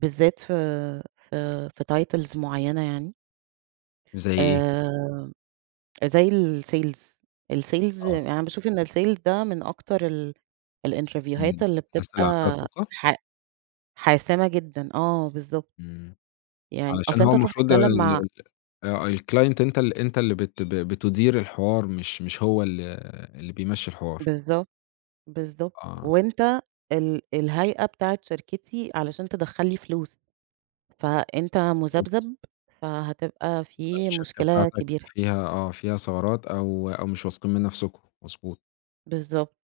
بالذات في آآ، في titles معيّنة يعني. زي إيه؟ آآ زي الsales الsales آه. يعني باشوف إن الsales ده من أكتر ال الإنترڤيوهات امم، اللي بتبقى أسأل على [unintelligible] حا حاسمة جدًا، آه بالضبط. امم، يعني علشان أصل هو أنت تروح المفروض ال تتكلم مع ال آآ، الclient أنت ال أنت اللي بت بتدير الحوار مش مش هو ال اللي بيمشّي الحوار. بالضبط، بالضبط آه. وأنت ال الهيئة بتاعة شركتي، علشان تدخّل لي فلوس، فأنت [unintelligible] مُذبذب، فهتبقى في الشركة مشكلة بتاعتك كبيرة. فيها آه، فيها ثغرات أو أو مش واثقين من نفسكم، مضبوط. بالضبط،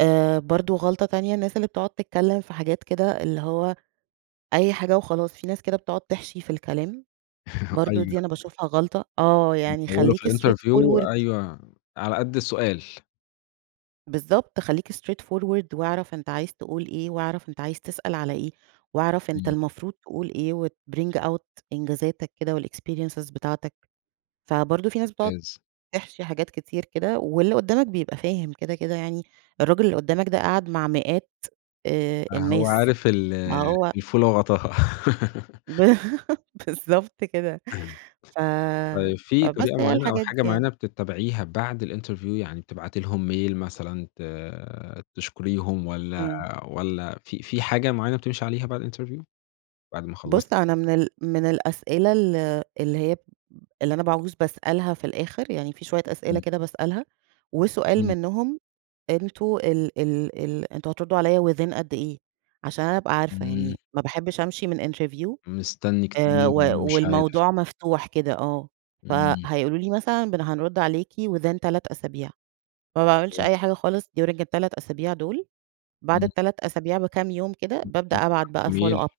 آآ، برضه غلطة تانية، الناس اللي بتقعد تتكلّم في حاجات كده اللي هو، أي حاجة وخلاص في ناس كده بتقعد تحشي في الكلام، برضه أيوه. دي أنا باشوفها غلطة، آه يعني بيطوِّلوا في خلّيك straight الinterview forward. أيوه، على قد السؤال. بالضبط، خلّيك straight forward واعرف أنت عايز تقول إيه، واعرف أنت عايز تسأل على إيه، واعرف أنت امم. المفروض تقول إيه وتbring out إنجازاتك كده والexperiences بتاعتك، فبرضه في ناس بتقعد ممتاز. تحشي حاجات كتير كده واللي قدّامك بيبقى فاهم كده، كده يعني، الراجل اللي قدّامك ده قاعد مع مئات، آآ آه، هو الناس، عارف ال ما هو الفولة وغطاها. ب بالضبط كده، ف طيب، في فبس طريقة هي معيّنة أو الحاجات دي حاجة يعني. معيّنة بتتبعيها بعد الinterview يعني بتبعتي لهم mail مثلًا ت آآ، تشكريهم والَّا امم. والَّا في في حاجة معيّنة بتمشي عليها بعد الinterview بعد ما خلصتِ؟ بُصّ، أنا من ال من الأسئلة ال اللي هي، ب اللي أنا باعوز باسألها في الآخر، يعني في شويّة أسئلة امم. كده باسألها، وسؤال إمم. منهم، أنتم ال ال ال أنتم هتردوا عليَّ within قد إيه، عشان أنا أبقى عارفة، امم. يعني ما باحبش أمشي من interview مستني آآ، كتير، و وأنا مش عارف. والموضوع مفتوح كده آه، امم. فهيقولوا لي مثلًا بن هنرُد عليكِ within 3 أسابيع، ما باعملش ممتاز. أي حاجة خالص during ال3 أسابيع دول، بعد امم. ال3 أسابيع بكام يوم كده، [unintelligible] بابدأ أبعت بتبعتي بقى follow up. .mail